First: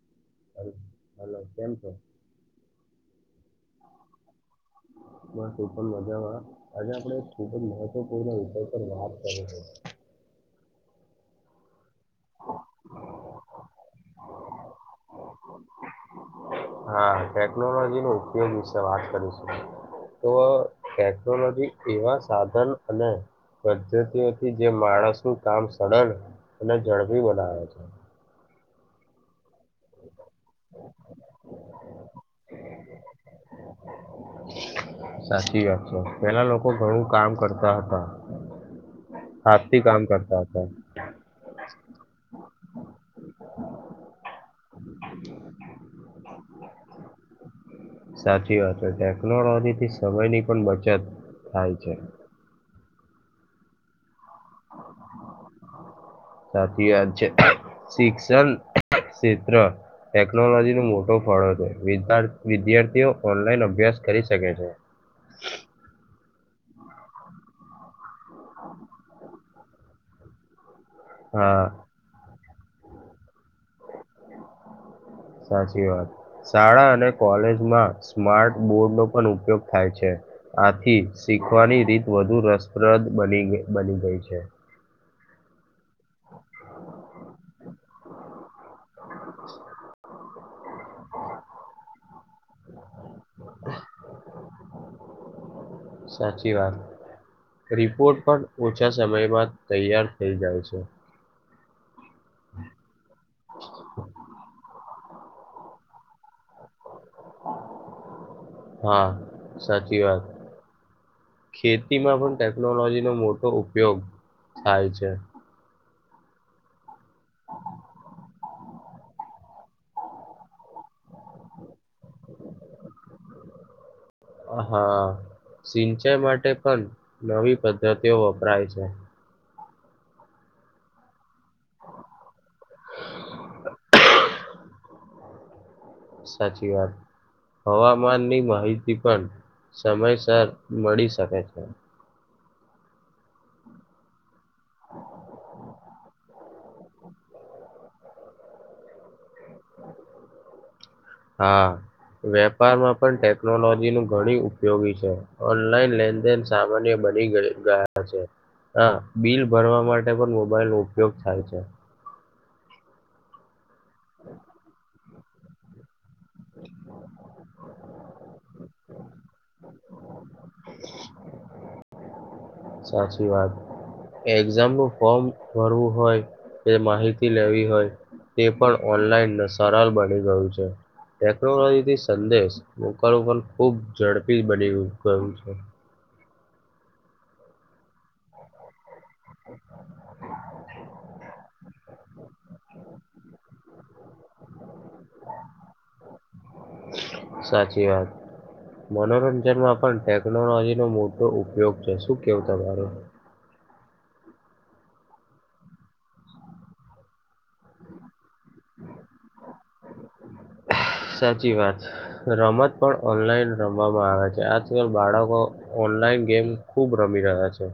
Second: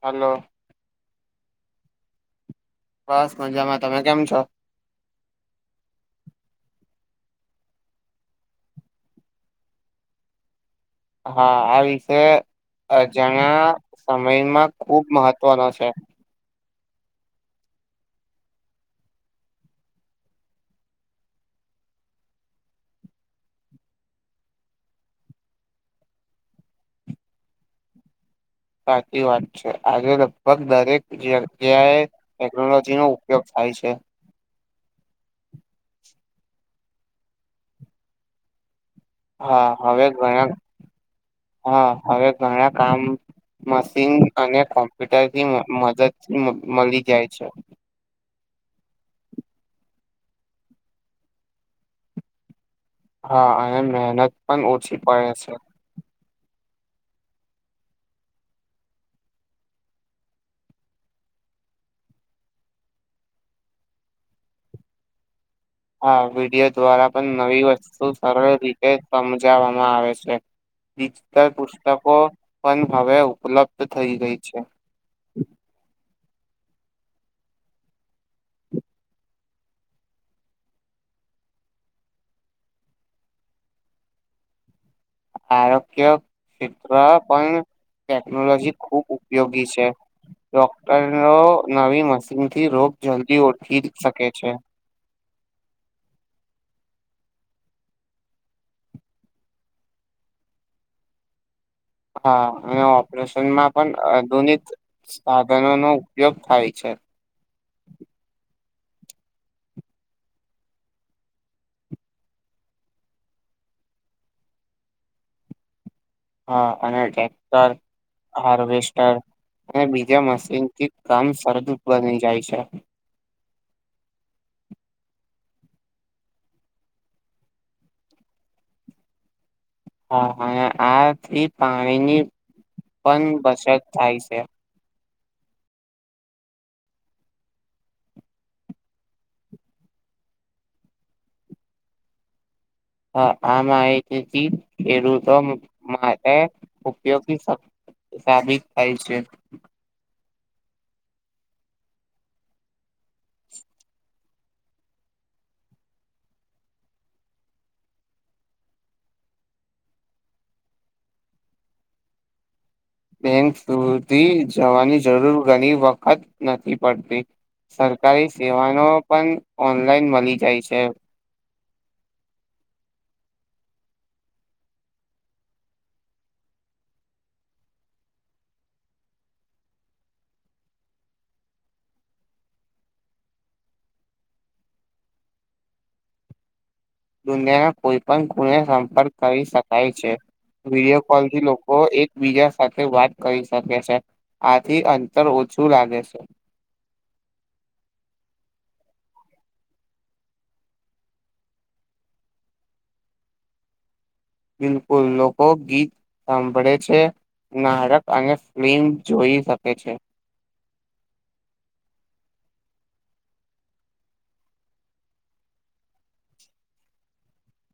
હાલો! Hello hello કેમ છો બસ મજામાં. તમે કેમ છો? બસ હું પણ મજામાં આજે આપણે ખૂબ જ મહત્વપૂર્ણ વિષય પર વાત કરી છે. હા, આ વિશે. અજાણા સમયમાં ખુબ મહત્વનો છે. હા ટેકનોલોજી નો ઉપયોગ વિશે વાત કરીશું. તો ટેકનોલોજી એવા સાધન અને પદ્ધતિઓથી જે માણસનું કામ સરળ અને ઝડપી બનાવે છે. સાચી વાત છે. આજે લગભગ દરેક ઘેર જ્યા એ ટેકનોલોજી નો ઉપયોગ થાય છે. સાચી વાત છે, પેલા લોકો ઘણું કામ કરતા હતા. હા, હાથથી કામ હવે કરતા ઘણા હતા હા હવે ઘણા કામ મશીન અને કોમ્પ્યુટર થી મદદથી મળી જાય છે. સાચી વાત છે ટેકનોલોજી થી સમયની પણ બચત થાય છે. હા, અને મહેનત પણ ઓછી પડે છે. સાચી વાદ છે શિક્ષણ ક્ષેત્ર ટેકનોલોજી નો મોટો ફાળો વિદ્યાર્થીઓ ઓનલાઈન અભ્યાસ કરી શકે છે. હા, વિડીયો દ્વારા પણ નવી વસ્તુ સરળ રીતે સમજવામાં આવે છે. ડિજિટલ હા પુસ્તકો પણ હવે ઉ ઉપલબ્ધ થઈ ગઈ છે. સાચી વાત શાળા અને કોલેજમાં સ્માર્ટ બોર્ડ નો પણ ઉપયોગ થાય છે. આથીજ શીખવાની રીત વધુ રસપ્રદ બની બની ગઈ છે. [unintelligible] મુ્ [unintelligible] ય ક્ષેત્ર પણ ટેકનોલોજી ખૂબ ઉપયોગી છે. ડોક્ટર નો નવી મશીનથી રોગ જલ્દી ઓઠી શકે છે. સાચી વાત રિપોર્ટ પણ ઓછા સમયમાં તૈયાર થઈ જાય છે. હા, અને ઓપરેશનમાં પણ આધુનિક સાધનો નો ઉપયોગ થાય છે. હા સાચી વાત. ખેતીમાં પણ ટેકનોલોજીનો મોટો ઉપયોગ થાય છે હા અને ટેક્ટર હાર્વેસ્ટર અને બીજા મશીનથી કામ સરદ બની જાય છે હા સિંચાઈ માટે પણ નવી પદ્ધતિઓ વપરાય છે હા આથી પાણીની પણ બચત થાય છે સાચી વાત હવામાનની માહિતી પણ સમયસર મળી શકે છે હા આમાં આવી એલું તો માટે ઉપયોગી સાબિત થાય છે હા વેપારમાં પણ ટેકનોલોજી નું ઘણી ઉપયોગી છે ઓનલાઈન લેનદેન સામાન્ય બડી ગ ગયા છે હા બિલ ભરવા માટે પણ મોબાઈલ નો ઉપયોગ થાય છે બેંક સુધી જવાની જરૂર ઘણી વખત જ નથી પડતી સરકારી સેવાનો પણ ઓનલાઈન મળી જાય છે સાચી વાત એક્ઝામ નું ફોર્મ ભરવું હોય એ માહિતી લેવી હોય તે પણ સરળ બની ગયું છે ટેકનોલોજી થી સંદેશ મોકલવો ખૂબ ઝડપી બની ગયું છે દુનિયાના કોઈ પણ ખુણે સંપર્ક કરી શકાય છે વિડીયો કોલ થી લોકો એક બીજા સાથે વાત કરી શકે છે આ એ અંતર ઓછું લાગે છે સાચી વાત. મનોરંજનમાં પણ ટેકનોલોજી નો મોટો ઉપયોગ છે શું કેવું તમારૂ બિલકુલ લોકો ગીત સાંભળે છે નારક અને ફિલ્મ જોઈ શકે છે સાચી વાત. રમત પણ ઓનલાઈન રમવામાં આવે છે આજકાલ બાળકો ઓનલાઈન ગેમ ખુબ રમી રહ્યા છે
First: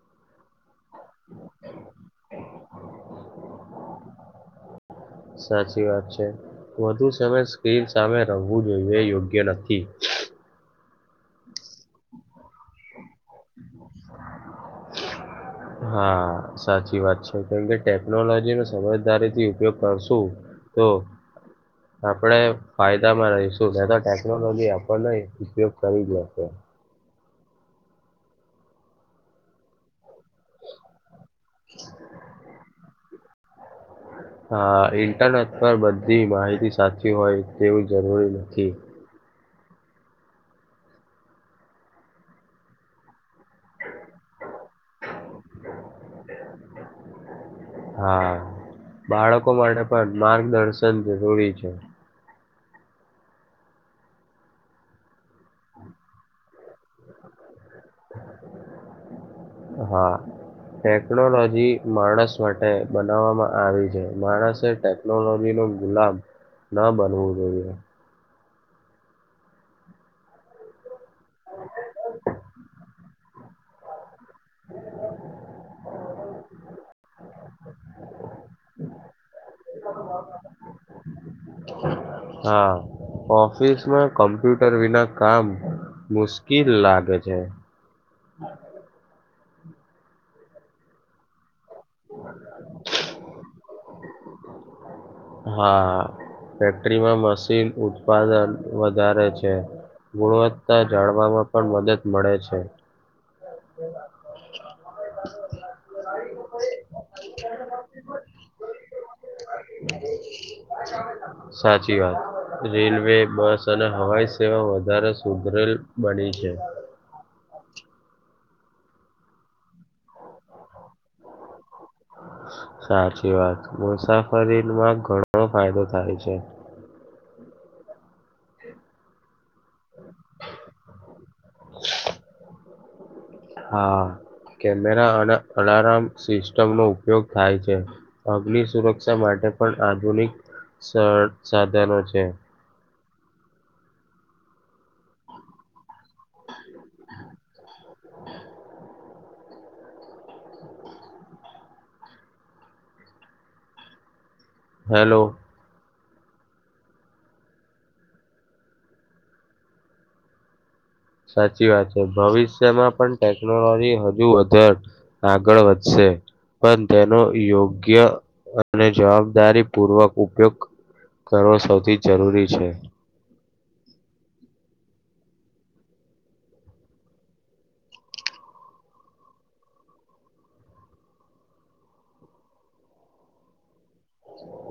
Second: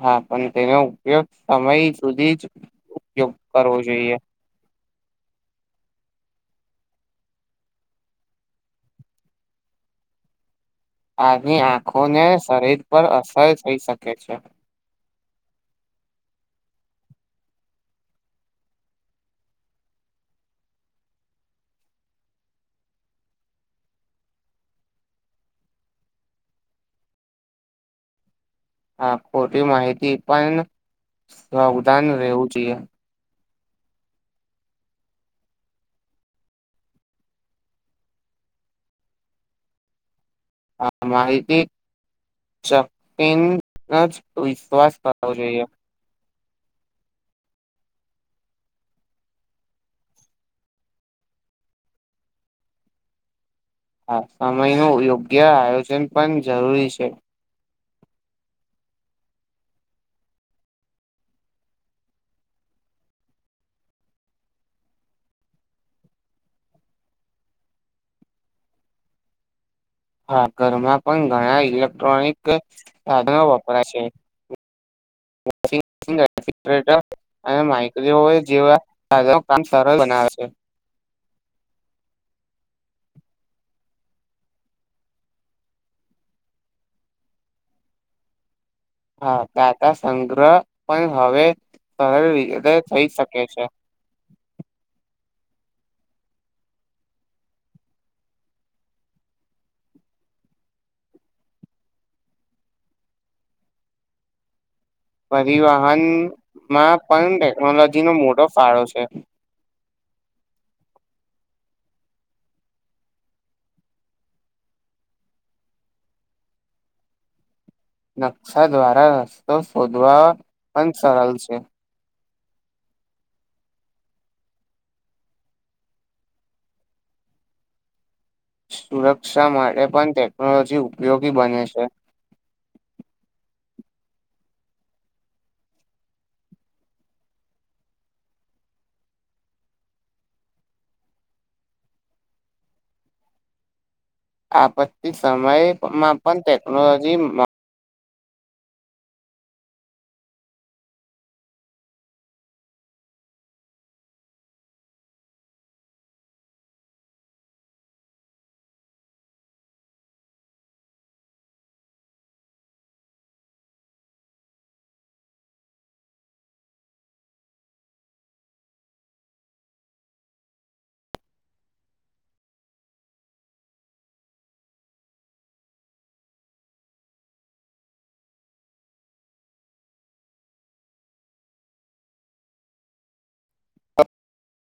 હા પણ તેને ઉપયોગ સમય સુધી જ ઉપયોગ કરવો જોઈએ સાચી વાત છે. વધુ સમય સ્ક્રીન સામે રમવું જોઈએ યોગ્ય નથી આની આંખોને શરીર પર અસર થઈ શકે છે હા સાચી વાત છે કેમ કે ટેકનોલોજી નો સમજદારી થી ઉપયોગ કરશું તો આપણે ફાયદામાં રહીશું ન તો ટેકનોલોજી આપણને ઉપયોગ કરી જશે હા ખોટી માહિતી પણ સાવધાન રહેવું જોઈએ હા ઇન્ટરનેટ પર બધી માહિતી સાચી હોય તેવું જરૂરી નથી હા માહિતી શકીન જ વિશ્વાસ કરવો જોઈએ હા બાળકો માટે પણ માર્ગદર્શન જરૂરી છે હા સમયનું યોગ્ય આયોજન પણ જરૂરી છે હા ટેકનોલોજી માણસ માટે બનાવવામાં આવી છે માણસે ટેકનોલોજી ન ગુલામ ના બનવું જોઈએ હા ઘરમાં પણ ઘણા ઇલેક્ટ્રોનિક સાધનો વપરાય છે હ [inaudible] હા. ઓફિસ માં કમ્પ્યુટર વિના કામ મુશ્કીલ લાગે છે. હા તો આતા સંગ્રહ પણ હવે સરી રીતે થઈ શકે છે. હા ફેક્ટરીમાં મશીન ઉત્પાદન વધારે છે. ગુણવત્તા જાણવામાં પણ મદદ મળે છે. પરિવહનમાં પણ ટેકનોલોજી નો મોટો ફાળો છે. સાચી વાત. રેલવે બસ અને હવાઈ સેવા વધારે સુધરેલ બની છે. [inaudible] નકશા દ્વારા રસ્તો શોધવા પણ સરળ છે. [inaudible] સાચી વાત મુસાફરીમાં ઘણો ફાયદો થાય છે. સુરક્ષા માટે પણ ટેકનોલોજી ઉપયોગી બને છે. હા. કેમેરા અને અલાર્મ સિસ્ટમ નો ઉપયોગ થાય છે અગ્નિ સુરક્ષા મા ટે પણ આધુનિક સ સાધનો છે. આપતી સમયમાં પણ ટેકનોલોજી માં હલો. સાચી વાત છે ભવિષ્યમાં પણ ટેકનોલોજી હજુ વધાર આગળ વધશે. પણ તેનો યોગ્ય અને જવાબદારી પૂર્વક ઉપયોગ કરવો સૌથી જરૂરી છે.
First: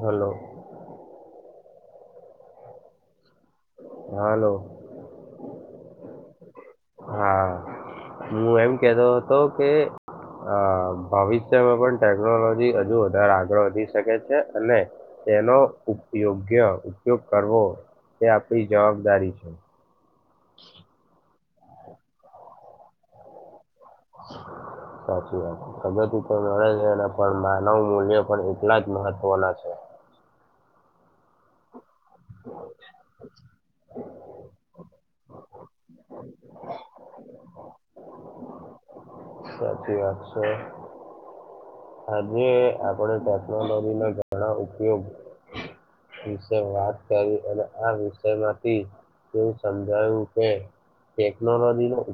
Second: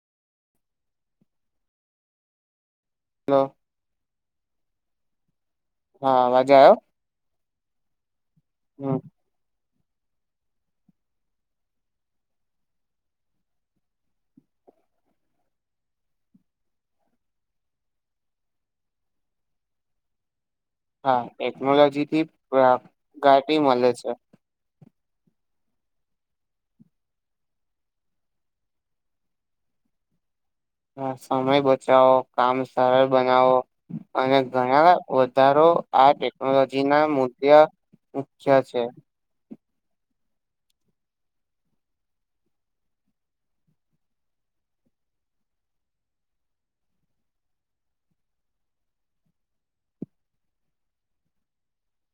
હલો. હલો. હાલો. અવાજ આવ્યો હા હું એમ હમ કેતો હતો કે અ ભવિષ્યમાં પણ ટેકનોલોજી હજુ વધારે આગળ વધી શકે છે અને તેનો ઉપયોગ્ય ઉપયોગ કરવો તે આપડી જવાબદારી છે. હા ટેક્નોલોજી થી પ પ્રઘાટી મળે છે. સાચી વાત પ્રગતિ તો મળે છે ને પણ માનવ મૂલ્ય પણ એટલા જ મહત્વના છે. [inaudible] હ સમય બચાવો કામ સરળ બનાવો અને ઘણા વધારો આ ટેકનોલોજી ના મુલ્ય મુખ્ય છે. સાચી વાત છે. આજે આપણે ટેકનોલોજી ના ઘણા ઉપયોગ વિશે વાત કરી અને આ વિષય માંથી એવું સમજાયું કે ટેક્નોલોજીનું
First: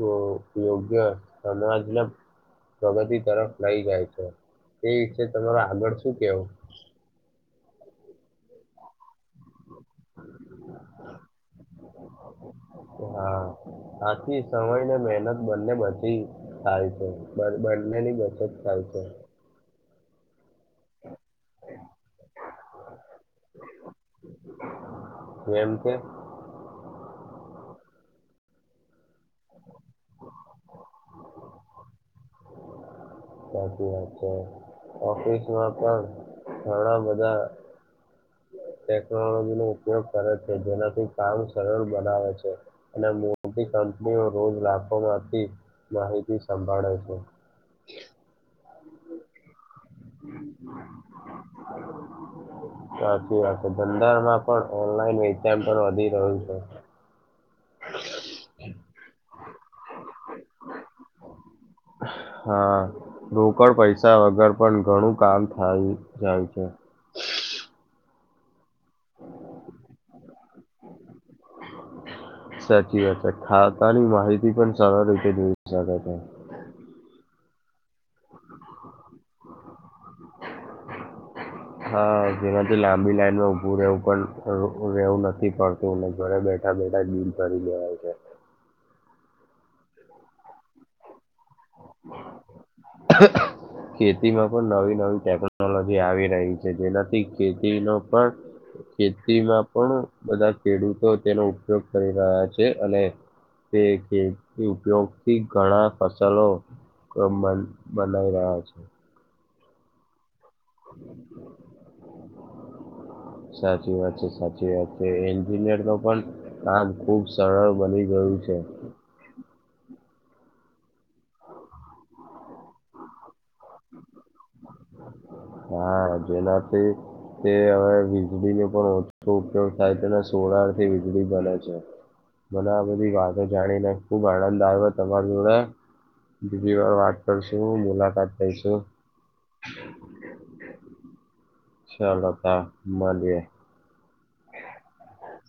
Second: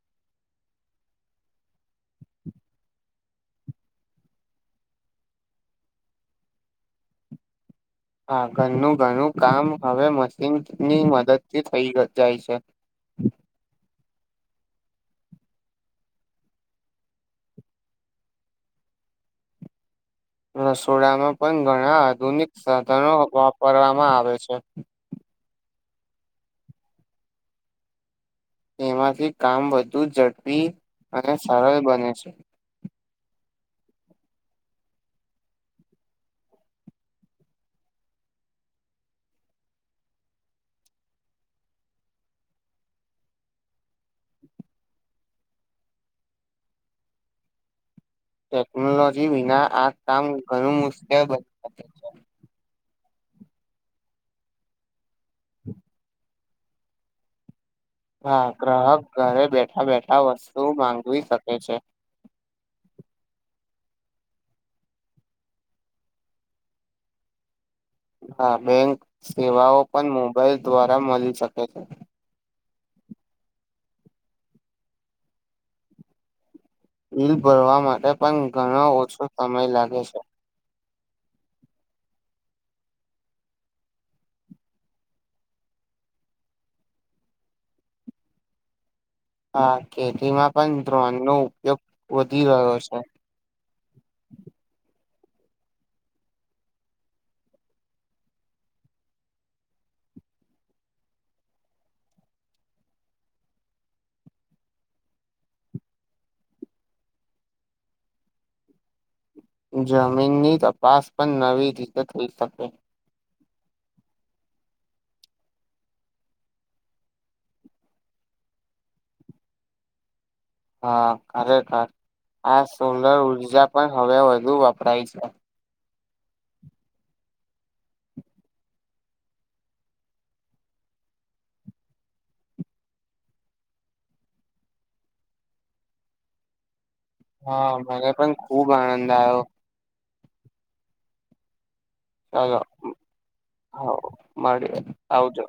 યો યોગ્ય [unintelligible] પ્રગતિ તરફ લઈ જાય છે. તે વિશે તમારો આગળ શું કેવું? હા ઘરનું ઘણું કામ હવે મશીન ની મદદ થી થઈ શકાય છે. હા આથી સમય ને મહેનત બંને બચી જાય છે બંને ની બચત થાય છે. [inaudible] રસોડામાં પણ ઘણા આધુનિક સાધનો વાપરવામાં આવે છે. જેમ કે. તેમાંથી કામ વધુ ઝડપી અને સરળ બને છે. સાચી વાત છે ઓફિસમાં પણ ઘણા બધા ટેકનોલોજી નો ઉપયોગ કરે છે જેનાથી કામ સરળ બનાવે છે અને મોટી કંપ કંપનીઓ રોજ લાખોમાંથી માહિતી સંભાળે છે. ટેકનોલોજી વિના આ કામ ઘણું મુશ્કેલ બની શકે છે. સાચી વાત છે ધંધામાં પણ ઓનલાઈન વેચાણ પણ વધી રહ્યું છે. હા ગ્રાહક ઘરે બેઠા બેઠા વસ્તુ માંગવી શક હા લો ઉપડ પૈસા વગર પણ ઘણું કામ થાય જાય છે હા બેંક સેવાઓ પણ મોબાઈલ દ્વારા મળી શકે છે સાચી વાત છે ખાતાની માહિતી પણ સારળ રીતે જોઈ શકે છે બીલ ભરવા માટે પણ ઘણો ઓછો સમય લાગે છે [inaudible] હા જેમાંથી લાંબી લાઈનમાં ઉભું રહેવું પણ રહેવું નથી પડતું ને ઘરે બેઠ બેઠા બેઠા બીલ ભરી દેવાય છે હા ખેતીમાં પણ ડ્રોન નો ઉપયોગ વધી રહ્યો છે. ખેતીમાં પણ નવી નવી ટેકનોલોજી આવી રહી છે જેનાથી ખેતી નો પણ ખેતીમાં પણ બધા ખેડૂતો તેનો ઉપયોગ કરી રહ્યા છે અને તે ખેતી ઉપયોગથી ઘણા ફસલો બનાઈ રહ્યા છે જમીનની તપાસ પણ નવી રીતે થઈ શકે સાચી વાત છે સાચી વાત છે એન્જિનિયર નુ પણ કામ ખુબ સરળ બની ગયું છે [inaudible] હા ખરેખર આ સોલર ઉર્જા પણ હવે વધુ વપરાય છે હા જેનાથી તે હવે વીજળીનો પણ ઓછો ઉપયોગ થાય તેના સોલાર થી વીજળી બને છે મને આ બધી વાતો જાણીને ખુબ આનંદ આવયો તમારી જોડે બીજી વાર વાત હા કરશું મને મુલાકાત પણ ખુબ થઈશું આનંદ આવ્યો ચાલો તા મળીયે મળીયે આવજો